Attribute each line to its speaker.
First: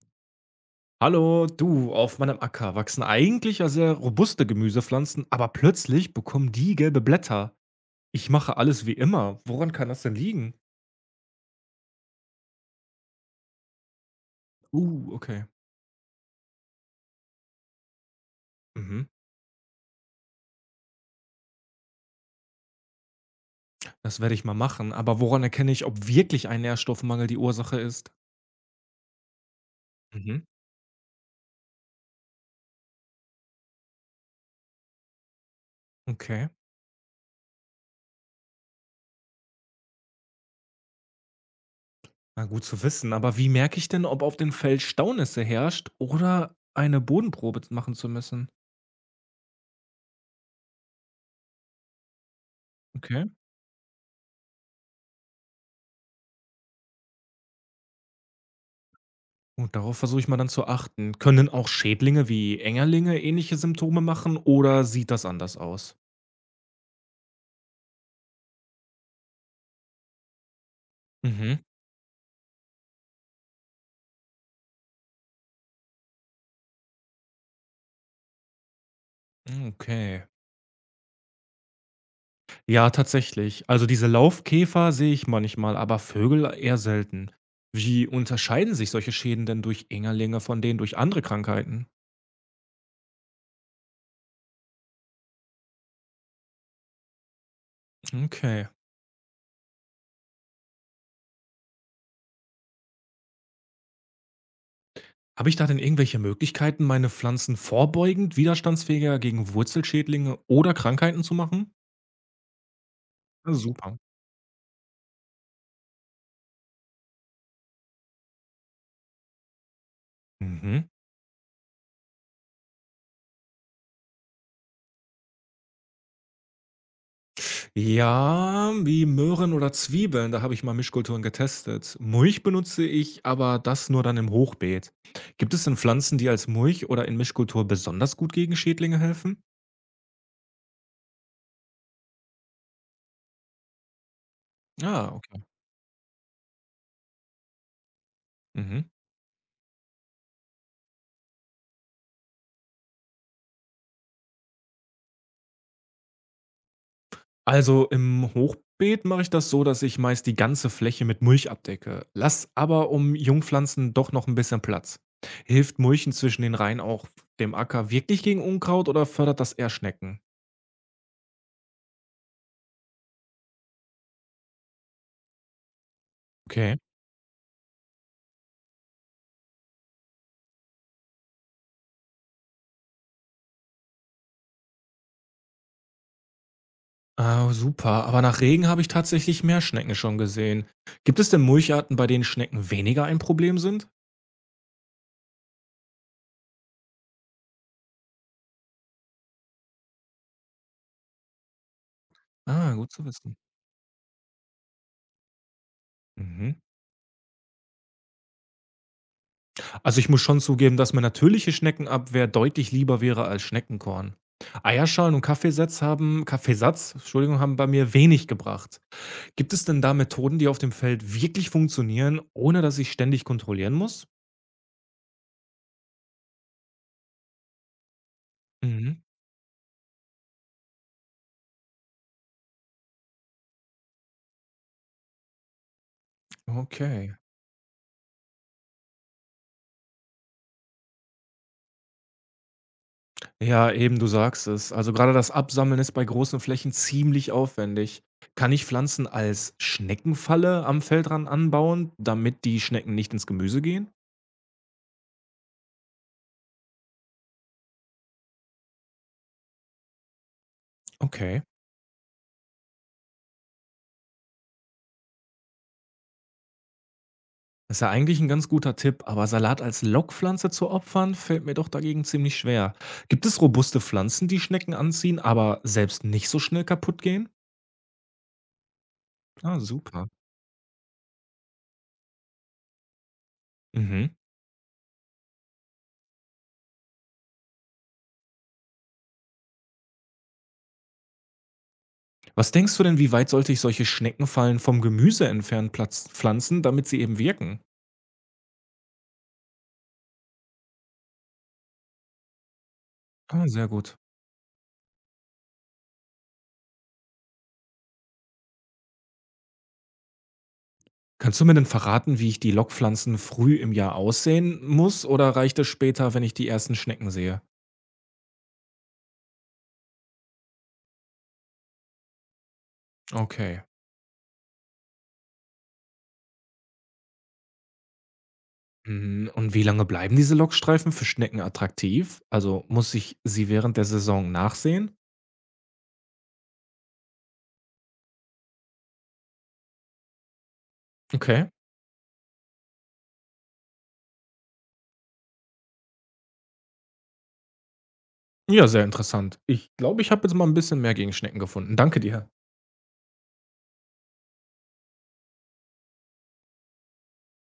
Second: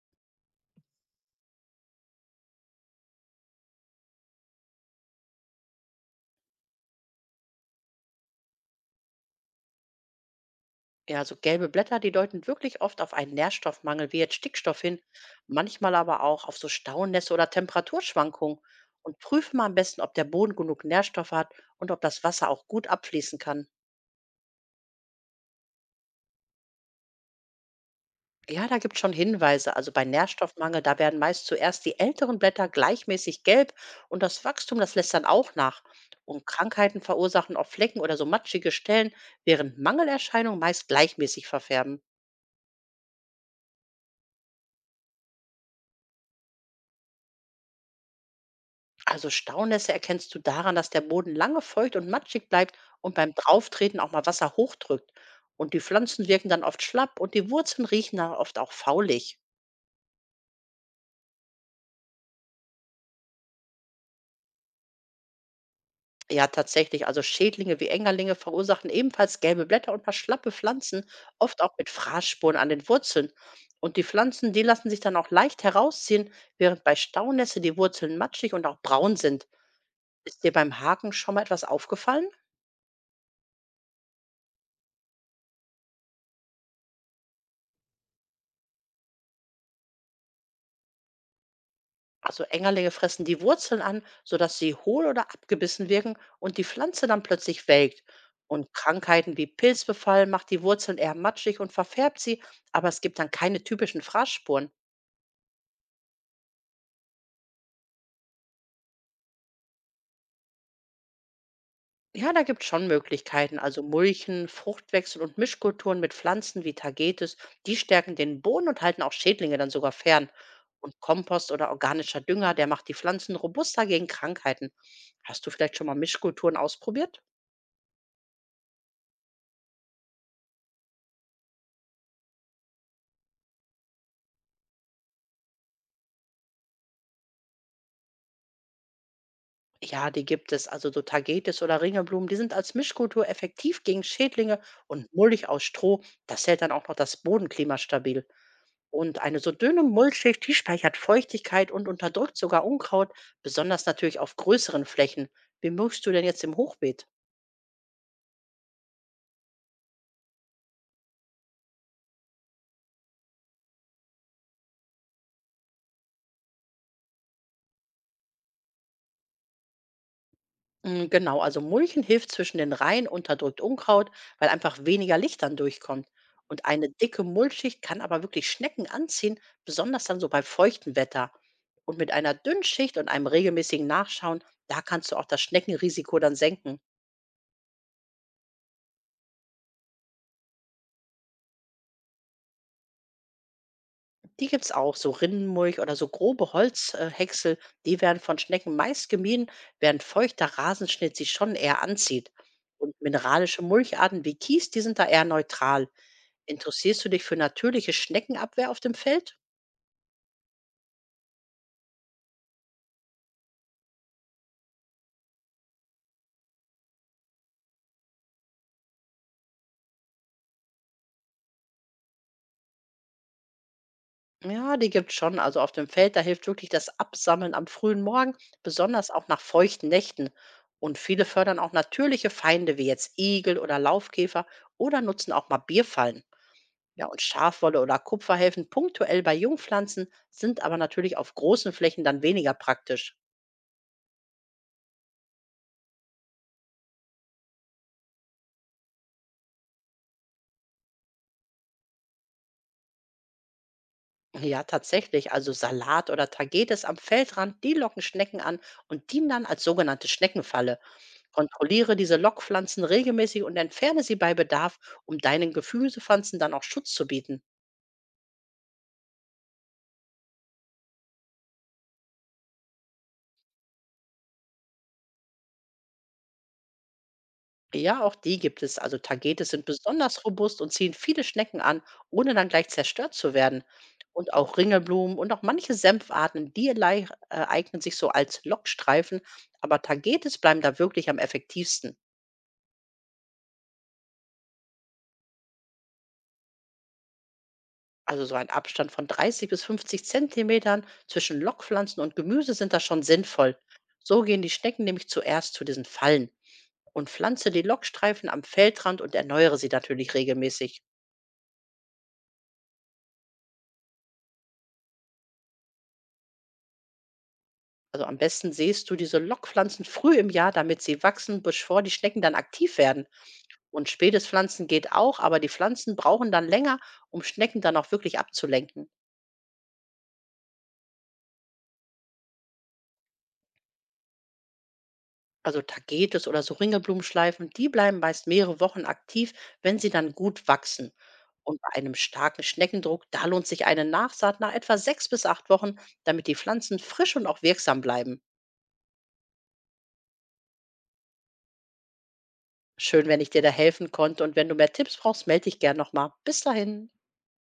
Speaker 1: Hallo, du, auf meinem Acker wachsen eigentlich ja sehr robuste Gemüsepflanzen, aber plötzlich bekommen die gelbe Blätter. Ich mache alles wie immer. Woran kann das denn liegen?
Speaker 2: Ja, also gelbe Blätter, die deuten wirklich oft auf einen Nährstoffmangel wie jetzt Stickstoff hin,
Speaker 1: Okay.
Speaker 2: manchmal aber auch auf so Staunässe oder Temperaturschwankungen.
Speaker 1: Mhm.
Speaker 2: Und prüfe mal am besten, ob der Boden genug Nährstoffe hat und ob das Wasser auch gut abfließen kann.
Speaker 1: Das werde ich mal machen. Aber woran erkenne ich, ob wirklich ein Nährstoffmangel die Ursache ist?
Speaker 2: Ja, da gibt es schon Hinweise. Also bei
Speaker 1: Mhm.
Speaker 2: Nährstoffmangel, da werden meist zuerst die älteren Blätter gleichmäßig gelb und das Wachstum, das lässt dann auch nach. Und
Speaker 1: Okay.
Speaker 2: Krankheiten verursachen oft Flecken oder so matschige Stellen, während Mangelerscheinungen meist gleichmäßig verfärben.
Speaker 1: Na, gut zu wissen. Aber wie merke ich denn, ob auf dem Feld Staunässe herrscht oder eine Bodenprobe machen zu müssen?
Speaker 2: Also Staunässe erkennst du daran, dass der Boden lange feucht und matschig bleibt und
Speaker 1: Okay.
Speaker 2: beim Drauftreten auch mal Wasser hochdrückt. Und die Pflanzen wirken dann oft schlapp und die Wurzeln riechen dann oft auch faulig.
Speaker 1: Gut, darauf versuche ich mal dann zu achten. Können auch Schädlinge wie Engerlinge ähnliche Symptome machen oder sieht das anders aus?
Speaker 2: Ja, tatsächlich. Also Schädlinge wie Engerlinge verursachen ebenfalls gelbe Blätter und paar schlappe Pflanzen,
Speaker 1: Mhm.
Speaker 2: oft auch mit Fraßspuren an den Wurzeln. Und die Pflanzen, die lassen sich dann auch leicht herausziehen, während bei Staunässe die Wurzeln matschig und auch braun sind.
Speaker 1: Okay.
Speaker 2: Ist dir beim Haken schon mal etwas aufgefallen?
Speaker 1: Ja, tatsächlich. Also diese Laufkäfer sehe ich manchmal, aber Vögel eher selten. Wie unterscheiden sich solche Schäden denn durch Engerlinge von denen durch andere Krankheiten?
Speaker 2: Also Engerlinge fressen die Wurzeln an, sodass sie hohl oder abgebissen wirken und die Pflanze dann plötzlich welkt.
Speaker 1: Okay.
Speaker 2: Und Krankheiten wie Pilzbefall macht die Wurzeln eher matschig und verfärbt sie, aber es gibt dann keine typischen Fraßspuren.
Speaker 1: Habe ich da denn irgendwelche Möglichkeiten, meine Pflanzen vorbeugend widerstandsfähiger gegen Wurzelschädlinge oder Krankheiten zu machen?
Speaker 2: Ja, da gibt es schon
Speaker 1: Ah,
Speaker 2: Möglichkeiten. Also
Speaker 1: super.
Speaker 2: Mulchen, Fruchtwechsel und Mischkulturen mit Pflanzen wie Tagetes, die stärken den Boden und halten auch Schädlinge dann sogar fern.
Speaker 1: Mhm.
Speaker 2: Und Kompost oder organischer Dünger, der macht die Pflanzen robuster gegen Krankheiten. Hast du vielleicht schon mal Mischkulturen ausprobiert?
Speaker 1: Ja, wie Möhren oder Zwiebeln, da habe ich mal Mischkulturen getestet. Mulch benutze ich, aber das nur dann im Hochbeet. Gibt es denn Pflanzen, die als Mulch oder in Mischkultur besonders gut gegen Schädlinge helfen?
Speaker 2: Ja, die gibt es. Also so Tagetes oder Ringelblumen, die sind als Mischkultur effektiv gegen Schädlinge
Speaker 1: Ah,
Speaker 2: und
Speaker 1: okay.
Speaker 2: Mulch aus Stroh, das hält dann auch noch das Bodenklima stabil.
Speaker 1: Mhm.
Speaker 2: Und eine so dünne Mulchschicht, die speichert Feuchtigkeit und unterdrückt sogar Unkraut, besonders natürlich auf größeren Flächen. Wie mulchst du denn jetzt im Hochbeet?
Speaker 1: Also im Hochbeet mache ich das so, dass ich meist die ganze Fläche mit Mulch abdecke. Lass aber um Jungpflanzen doch noch ein bisschen Platz. Hilft Mulchen zwischen den Reihen auch dem Acker wirklich gegen Unkraut oder fördert das eher Schnecken?
Speaker 2: Genau, also Mulchen hilft zwischen den Reihen, unterdrückt Unkraut, weil einfach weniger Licht dann durchkommt. Und
Speaker 1: Okay.
Speaker 2: eine dicke Mulchschicht kann aber wirklich Schnecken anziehen, besonders dann so bei feuchtem Wetter. Und mit einer dünnen Schicht und einem regelmäßigen Nachschauen, da kannst du auch das Schneckenrisiko dann senken.
Speaker 1: Ah, super. Aber nach Regen habe ich tatsächlich Meerschnecken schon gesehen. Gibt es denn Mulcharten, bei denen Schnecken weniger ein Problem sind?
Speaker 2: Die gibt's auch, so Rinnenmulch oder so grobe Häcksel, die werden von Schnecken meist gemieden, während feuchter Rasenschnitt sie schon eher anzieht.
Speaker 1: Ah, gut
Speaker 2: Und
Speaker 1: zu wissen.
Speaker 2: mineralische Mulcharten wie Kies, die sind da eher neutral.
Speaker 1: Mhm.
Speaker 2: Interessierst du dich für natürliche Schneckenabwehr auf dem Feld?
Speaker 1: Also ich muss schon zugeben, dass mir natürliche Schneckenabwehr deutlich lieber wäre als Schneckenkorn. Eierschalen und Kaffeesatz haben, Kaffeesatz, Entschuldigung, haben bei mir wenig gebracht. Gibt es denn da Methoden, die auf dem Feld wirklich funktionieren, ohne dass ich ständig kontrollieren muss?
Speaker 2: Ja, die gibt's schon. Also auf dem Feld, da hilft wirklich das Absammeln am frühen Morgen,
Speaker 1: Mhm.
Speaker 2: besonders auch nach feuchten Nächten. Und viele fördern auch natürliche Feinde wie jetzt Igel oder Laufkäfer oder nutzen auch mal Bierfallen. Ja,
Speaker 1: Okay.
Speaker 2: und Schafwolle oder Kupfer helfen punktuell bei Jungpflanzen, sind aber natürlich auf großen Flächen dann weniger praktisch.
Speaker 1: Ja, eben, du sagst es. Also gerade das Absammeln ist bei großen Flächen ziemlich aufwendig. Kann ich Pflanzen als Schneckenfalle am Feldrand anbauen, damit die Schnecken nicht ins Gemüse gehen?
Speaker 2: Ja, tatsächlich. Also Salat oder Tagetes am Feldrand, die locken Schnecken an und dienen dann als sogenannte Schneckenfalle.
Speaker 1: Okay.
Speaker 2: Kontrolliere diese Lockpflanzen regelmäßig und entferne sie bei Bedarf, um deinen Gefühlspflanzen dann auch Schutz zu bieten.
Speaker 1: Das ist ja eigentlich ein ganz guter Tipp, aber Salat als Lockpflanze zu opfern, fällt mir doch dagegen ziemlich schwer. Gibt es robuste Pflanzen, die Schnecken anziehen, aber selbst nicht so schnell kaputt gehen?
Speaker 2: Ja, auch die gibt es. Also Tagetes
Speaker 1: Ah,
Speaker 2: sind
Speaker 1: super.
Speaker 2: besonders robust und ziehen viele Schnecken an, ohne dann gleich zerstört zu werden.
Speaker 1: Mhm.
Speaker 2: Und auch Ringelblumen und auch manche Senfarten, die eignen sich so als Lockstreifen, aber Tagetes bleiben da wirklich am effektivsten.
Speaker 1: Was denkst du denn, wie weit sollte ich solche Schneckenfallen vom Gemüse entfernt pflanzen, damit sie eben wirken?
Speaker 2: Also so ein Abstand von 30 bis 50 Zentimetern zwischen Lockpflanzen und Gemüse sind da schon
Speaker 1: Ah,
Speaker 2: sinnvoll.
Speaker 1: sehr gut.
Speaker 2: So gehen die Schnecken nämlich zuerst zu diesen Fallen. Und pflanze die Lockstreifen am Feldrand und erneuere sie natürlich regelmäßig.
Speaker 1: Kannst du mir denn verraten, wie ich die Lockpflanzen früh im Jahr aussehen muss oder reicht es später, wenn ich die ersten Schnecken sehe?
Speaker 2: Also am besten säst du diese Lockpflanzen früh im Jahr, damit sie wachsen, bevor die Schnecken dann aktiv werden.
Speaker 1: Okay.
Speaker 2: Und spätes Pflanzen geht auch, aber die Pflanzen brauchen dann länger, um Schnecken dann auch wirklich abzulenken.
Speaker 1: Mhm, und wie lange bleiben diese Lockstreifen für Schnecken attraktiv? Also muss ich sie während der Saison nachsehen?
Speaker 2: Also Tagetes oder so Ringelblumenschleifen, die bleiben meist mehrere Wochen aktiv, wenn sie dann gut wachsen.
Speaker 1: Okay.
Speaker 2: Und bei einem starken Schneckendruck, da lohnt sich eine Nachsaat nach etwa 6 bis 8 Wochen, damit die Pflanzen frisch und auch wirksam bleiben.
Speaker 1: Ja, sehr interessant. Ich glaube, ich habe jetzt mal ein bisschen mehr gegen Schnecken gefunden. Danke dir.
Speaker 2: Schön, wenn ich dir da helfen konnte und wenn du mehr Tipps brauchst, melde dich gern nochmal. Bis dahin.